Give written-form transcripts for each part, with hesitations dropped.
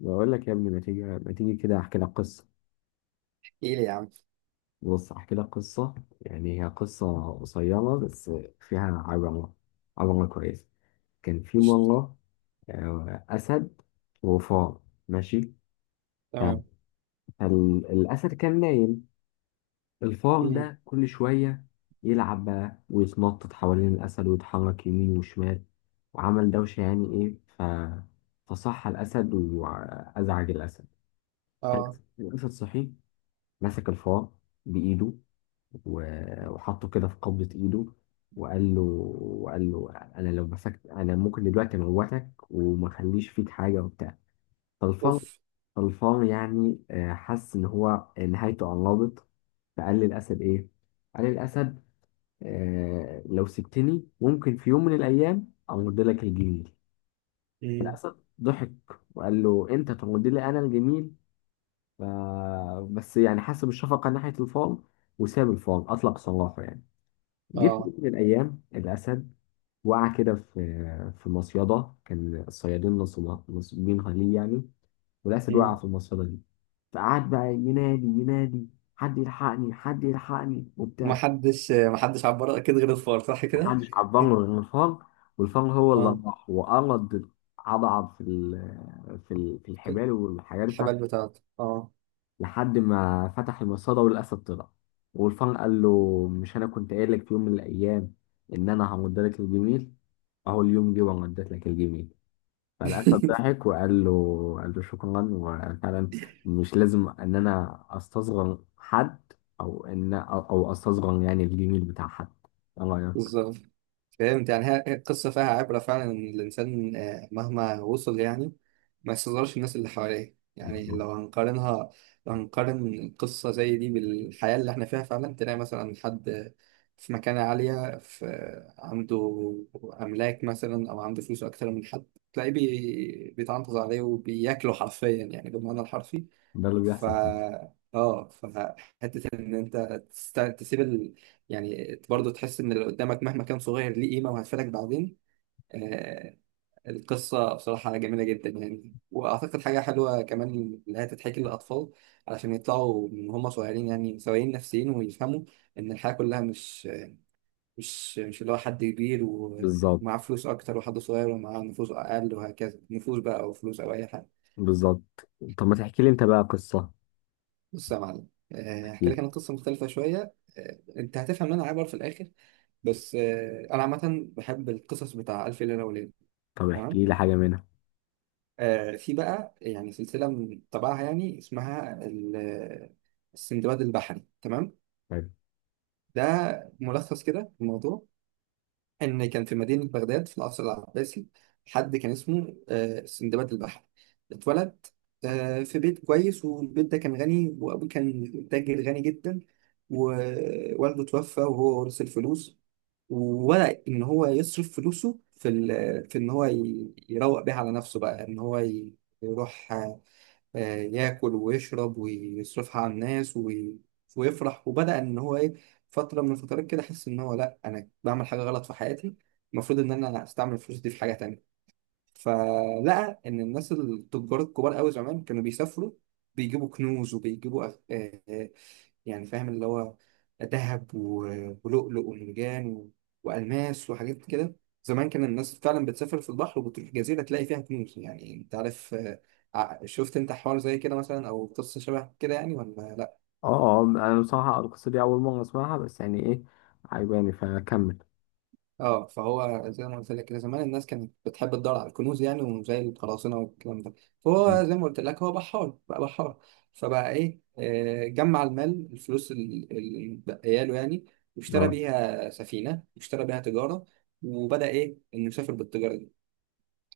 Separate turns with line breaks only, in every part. بقول لك يا ابني ما تيجي ما تيجي كده احكي لك قصه.
ايه ليه يا عم؟
بص احكي لك قصه، يعني هي قصه قصيره بس فيها عبره، عبره كويسه. كان في
قشطة.
مره اسد وفار. ماشي. ف-
تمام.
فالاسد كان نايم، الفار
امم.
ده كل شويه يلعب بقى ويتنطط حوالين الاسد ويتحرك يمين وشمال وعمل دوشه، يعني ايه فصح الاسد وازعج الاسد.
اه.
الأسد صحي، مسك الفار بايده وحطه كده في قبضة إيده، وقال له وقال له: أنا لو مسكت أنا ممكن دلوقتي أموتك وما أخليش فيك حاجة وبتاع. طلفان.
اوف.
طلفان يعني حس إن هو نهايته قربت. فقال للأسد إيه؟ قال للأسد لو سبتني ممكن في يوم من الأيام أمد لك الجميل.
امم.
الأسد ضحك وقال له: أنت تمد لي أنا الجميل؟ ف- بس يعني حس بالشفقة ناحية الفار وساب الفار، أطلق سراحه يعني. جه في
اه.
يوم من الأيام الأسد وقع كده في مصيدة، كان الصيادين نصبين ليه يعني، والأسد وقع
امم.
في المصيدة دي. فقعد بقى ينادي ينادي: حد يلحقني حد يلحقني وبتاع.
محدش عبر اكيد غير الفار، صح كده؟
محدش عبان غير الفار، والفار هو اللي
اه.
راح وقرض، عضعض في الحبال والحاجات بتاعت
الحبال بتاعته، اه.
لحد ما فتح المصاده والاسد طلع. والفان قال له: مش انا كنت قايل لك في يوم من الايام ان انا همد لك الجميل؟ اهو اليوم جه ومديت لك الجميل. فالاسد ضحك وقال له قال له: شكرا، وفعلا مش لازم ان انا استصغر حد، او ان او أو استصغر يعني الجميل بتاع حد. ايه رايك؟
بالظبط. فهمت، يعني هي القصة فيها عبرة فعلا، إن الإنسان مهما وصل يعني ما يستظهرش الناس اللي حواليه. يعني
بالظبط.
لو هنقارنها، لو هنقارن قصة زي دي بالحياة اللي إحنا فيها، فعلا تلاقي مثلا حد في مكانة عالية، عنده أملاك مثلا أو عنده فلوس أكتر من حد، تلاقيه بيتعنتز عليه وبياكله حرفيا، يعني بالمعنى الحرفي.
ده اللي
ف
بيحصل فيه.
اه فحته ان انت تسيب يعني برضه تحس ان اللي قدامك مهما كان صغير ليه قيمه وهتفيدك بعدين. آه... القصه بصراحه جميله جدا يعني، واعتقد حاجه حلوه كمان اللي هي تتحكي للاطفال، علشان يطلعوا من هم صغيرين يعني سويين نفسيين ويفهموا ان الحياه كلها مش اللي هو حد كبير
بالظبط،
ومعاه فلوس اكتر وحد صغير ومعاه نفوس اقل وهكذا، نفوس بقى او فلوس او اي حاجه.
بالظبط. طب ما تحكي لي انت بقى قصه.
بص يا معلم،
احكي
هحكي لك
لي.
انا قصه مختلفه شويه. انت هتفهم ان انا عبر في الاخر. بس انا عامه بحب القصص بتاع الف ليله وليله.
طب
تمام.
احكي لي حاجه منها.
في بقى يعني سلسله من طبعها، يعني اسمها السندباد البحري. تمام.
طيب.
ده ملخص كده الموضوع. ان كان في مدينه بغداد في العصر العباسي حد كان اسمه سندباد البحر. اتولد في بيت كويس، والبيت ده كان غني وابوه كان تاجر غني جدا، ووالده توفى وهو ورث الفلوس. وبدأ ان هو يصرف فلوسه في ان هو يروق بيها على نفسه، بقى ان هو يروح ياكل ويشرب ويصرفها على الناس ويفرح. وبدأ إن هو إيه، فترة من الفترات كده أحس إن هو لأ، أنا بعمل حاجة غلط في حياتي، المفروض إن أنا أستعمل الفلوس دي في حاجة تانية. فلقى ان الناس التجار الكبار قوي زمان كانوا بيسافروا بيجيبوا كنوز وبيجيبوا يعني فاهم اللي هو ذهب ولؤلؤ ومرجان والماس وحاجات كده. زمان كان الناس فعلا بتسافر في البحر وبتروح جزيره تلاقي فيها كنوز، يعني انت عارف. شفت انت حوار زي كده مثلا او قصه شبه كده يعني، ولا لا؟
اه، اه انا بصراحة القصة دي أول مرة أسمعها، بس يعني إيه عجباني فكمل.
اه، فهو زي ما قلت لك كده، زمان الناس كانت بتحب تدور على الكنوز يعني، وزي القراصنه والكلام ده. فهو زي ما قلت لك، هو بحار بقى، بحار. فبقى ايه، جمع المال، الفلوس اللي متبقيه له يعني، واشترى
اه.
بيها سفينه واشترى بيها تجاره. وبدأ ايه، انه يسافر بالتجاره دي.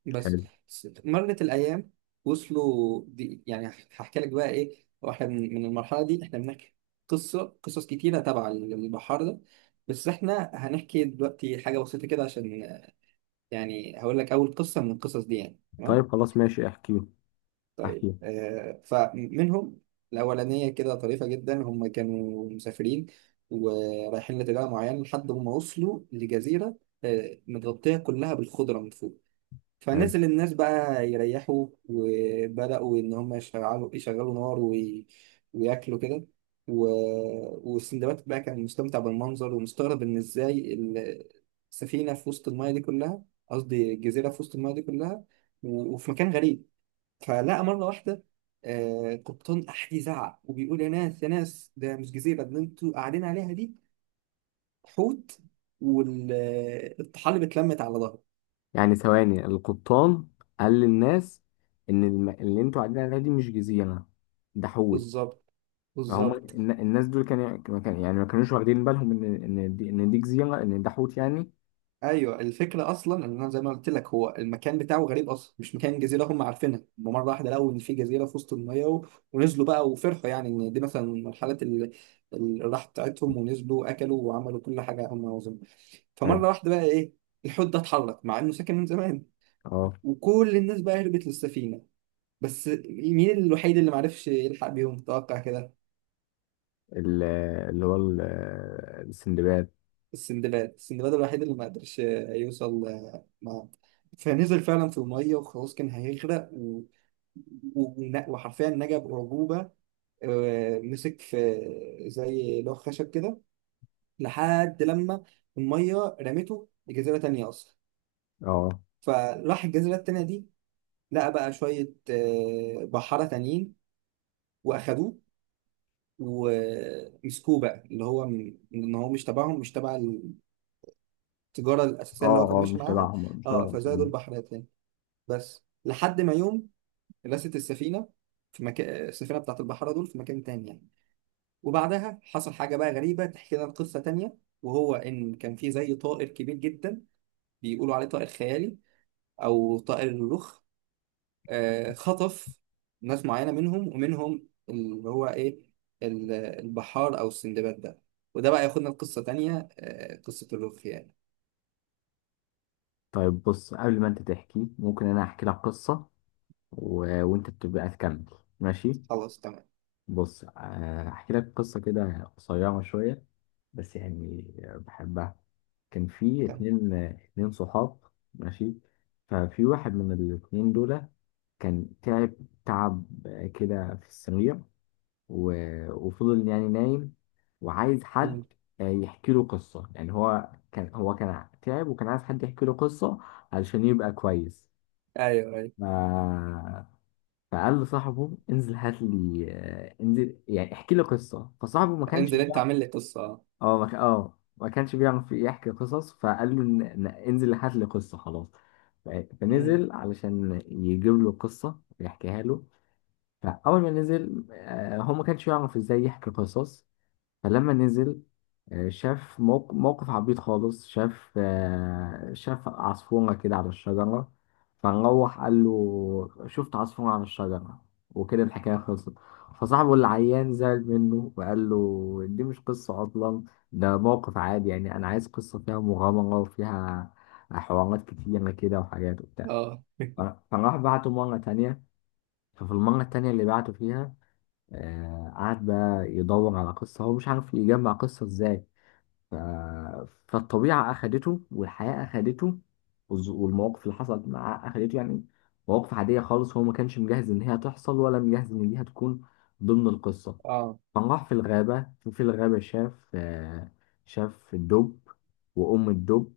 بس
حلو.
مرت الايام، وصلوا دي. يعني هحكي لك بقى ايه، واحنا من المرحله دي احنا بنحكي قصه، قصص كتيره تبع البحار ده. بس احنا هنحكي دلوقتي حاجه بسيطه كده، عشان يعني هقول لك اول قصه من القصص دي يعني. تمام.
طيب خلاص ماشي احكيه،
طيب،
احكيه.
فمنهم الاولانيه كده طريفه جدا. هم كانوا مسافرين ورايحين لاتجاه معين، لحد ما وصلوا لجزيره متغطيه كلها بالخضره من فوق.
حلو.
فنزل الناس بقى يريحوا، وبدأوا إن هم يشغلوا نار وياكلوا كده و... والسندباد بقى كان مستمتع بالمنظر، ومستغرب إن إزاي السفينة في وسط الماية دي كلها، قصدي الجزيرة في وسط الماية دي كلها وفي مكان غريب. فلقى مرة واحدة قبطان أحد يزعق وبيقول يا ناس يا ناس، ده مش جزيرة، ده اللي أنتوا قاعدين عليها دي حوت، والطحالب اتلمت على ظهره.
يعني ثواني، القبطان قال للناس إن اللي أنتوا قاعدين عليها دي مش جزيرة، ده حول.
بالظبط،
فهم
بالظبط.
الناس دول يعني ما كانوش واخدين بالهم إن دي جزيرة، إن ده حوت يعني.
ايوه، الفكره اصلا ان انا زي ما قلت لك، هو المكان بتاعه غريب اصلا مش مكان جزيره هم عارفينها هم، مره واحده لقوا ان في جزيره في وسط الميه، ونزلوا بقى وفرحوا يعني، ان دي مثلا من الحالات اللي الراحه بتاعتهم، ونزلوا واكلوا وعملوا كل حاجه هم عاوزينها.
حلو.
فمره واحده بقى ايه، الحوت ده اتحرك مع انه ساكن من زمان،
اه.
وكل الناس بقى هربت للسفينه. بس مين الوحيد اللي معرفش يلحق بيهم، تتوقع كده؟
ال- اللي هو ال- السندباد.
السندباد، السندباد الوحيد اللي ما قدرش يوصل. مع فنزل فعلا في المية وخلاص كان هيغرق وحرفيا نجا بأعجوبة. مسك في زي لوح خشب كده، لحد لما المية رمته لجزيرة تانية أصلا.
اه،
فراح الجزيرة التانية دي، لقى بقى شوية بحارة تانيين وأخدوه ومسكوه، بقى اللي هو إن هو مش تبعهم، مش تبع التجارة الأساسية اللي هو كان
اه. اه
ماشي
مش
معاها.
تبعهم، مش تبع
اه، فزادوا
المسلمين.
البحر تاني، بس لحد ما يوم رست السفينة في مكان، السفينة بتاعت البحارة دول في مكان تاني يعني. وبعدها حصل حاجة بقى غريبة تحكي لنا قصة تانية، وهو إن كان في زي طائر كبير جدا بيقولوا عليه طائر خيالي، أو طائر الرخ، خطف ناس معينة منهم، ومنهم اللي هو إيه، البحار أو السندباد ده. وده بقى ياخدنا لقصة تانية، قصة الرخ يعني.
طيب بص قبل ما انت تحكي ممكن انا احكي لك قصة وانت بتبقى تكمل. ماشي.
خلاص، تمام.
بص، احكي لك قصة كده قصيرة شوية بس، يعني بحبها. كان في
تمام.
اتنين صحاب. ماشي. ففي واحد من الاتنين دول كان تعب، تعب كده في السرير و... وفضل يعني نايم، وعايز حد
مم.
يحكي له قصة. يعني هو كان تعب وكان عايز حد يحكي له قصة علشان يبقى كويس.
أيوه، أيوه.
ما فقال لصاحبه: انزل هات لي، انزل يعني احكي لي قصه. فصاحبه ما كانش
انزل أنت،
بيعرف.
عامل لي قصة. أه.
اه، ما كانش بيعرف يحكي قصص. فقال له: انزل هات لي قصه خلاص. ف-
مم.
فنزل علشان يجيب له قصه ويحكيها له. فاول ما نزل، هو ما كانش يعرف ازاي يحكي قصص. فلما نزل شاف موقف عبيط خالص، شاف شاف عصفورة كده على الشجرة. فنروح قال له: شفت عصفورة على الشجرة. وكده الحكاية خلصت. فصاحبه اللي عيان زعل منه وقال له: دي مش قصة أصلا، ده موقف عادي. يعني أنا عايز قصة فيها مغامرة وفيها حوارات كتيرة كده وحاجات وبتاع.
أه.
ف- فراح بعته مرة تانية. ففي المرة التانية اللي بعته فيها، قعد بقى يدور على قصة، هو مش عارف يجمع قصة ازاي. ف... فالطبيعة أخدته والحياة أخدته والمواقف اللي حصلت معاه أخدته يعني. مواقف عادية خالص، هو ما كانش مجهز إن هي تحصل ولا مجهز إن دي هتكون ضمن القصة.
آه.
فراح في الغابة. في الغابة شاف شاف الدب وأم الدب،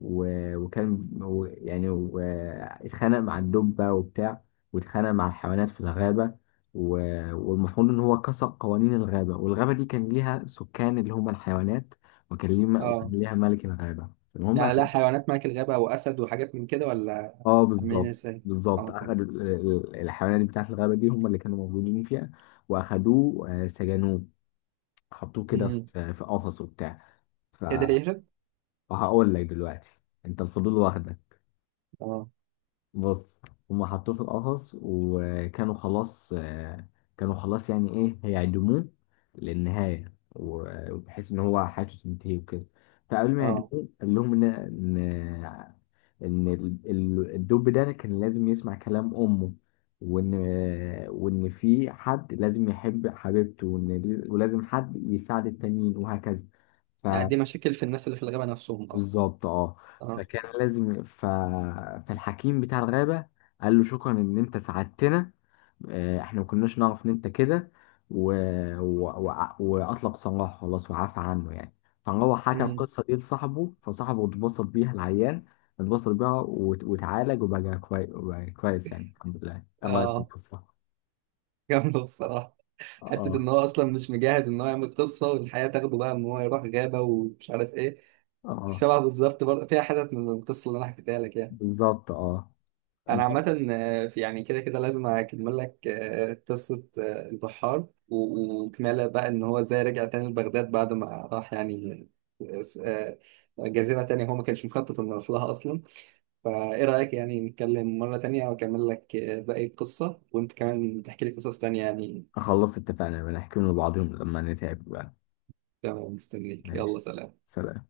و- وكان و- يعني و- اتخانق مع الدب بقى وبتاع، واتخانق مع الحيوانات في الغابة. والمفروض إن هو كسر قوانين الغابة، والغابة دي كان ليها سكان اللي هم الحيوانات، وكان
اه.
ليها ملك الغابة. المهم
يعني لا
أخد.
حيوانات ملك الغابة وأسد وحاجات من كده، ولا
اه
عاملين
بالظبط.
ازاي؟
بالظبط
اه، طيب.
أخد الحيوانات بتاعت الغابة دي هم اللي كانوا موجودين فيها، وأخدوه سجنوه، حطوه كده
امم.
في قفص وبتاع.
يقدر يهرب؟
فهقول لك دلوقتي، أنت الفضول واخدك.
اه،
بص، هم حطوه في القفص وكانوا خلاص، كانوا خلاص يعني إيه هيعدموه للنهاية، وبحيث إن هو حياته تنتهي وكده. فقبل ما
اه.
يعدموه قال لهم إن، إن ان الدب ده كان لازم يسمع كلام امه، وان في حد لازم يحب حبيبته، وان ولازم حد يساعد التانيين وهكذا.
يعني دي مشاكل في الناس اللي في الغابة نفسهم أصلا.
بالظبط اه.
اه.
فكان لازم فالحكيم بتاع الغابة قال له: شكرا ان انت ساعدتنا، احنا ما كناش نعرف ان انت كده، و... و... و... واطلق سراحه خلاص وعفى عنه يعني. فهو حكى
امم.
القصة دي لصاحبه، فصاحبه اتبسط بيها العيان، اتبسط بيها وتعالج وبقى كويس وبقى كويس يعني الحمد لله. ايه رايك في
اه
القصة؟
جامدة بصراحة. حتة
اه،
إن هو أصلا مش مجهز إن هو يعمل قصة، والحياة تاخده بقى إن هو يروح غابة ومش عارف إيه.
اه
شبه بالظبط، برضه فيها حتت من القصة اللي أنا حكيتها لك يعني.
بالظبط. اه ان
انا
شاء الله.
عامه في يعني كده كده لازم اكمل لك قصه البحار وكماله، بقى ان هو ازاي رجع تاني لبغداد بعد ما راح يعني آه، جزيره تانية هو ما كانش مخطط انه يروح لها اصلا. فايه رايك، يعني نتكلم مره تانية واكمل لك باقي القصه، وانت كمان تحكي لي قصص تانية يعني.
خلصت، اتفقنا بنحكي لبعضهم لما نتعب بقى.
تمام، مستنيك،
ماشي.
يلا سلام.
سلام.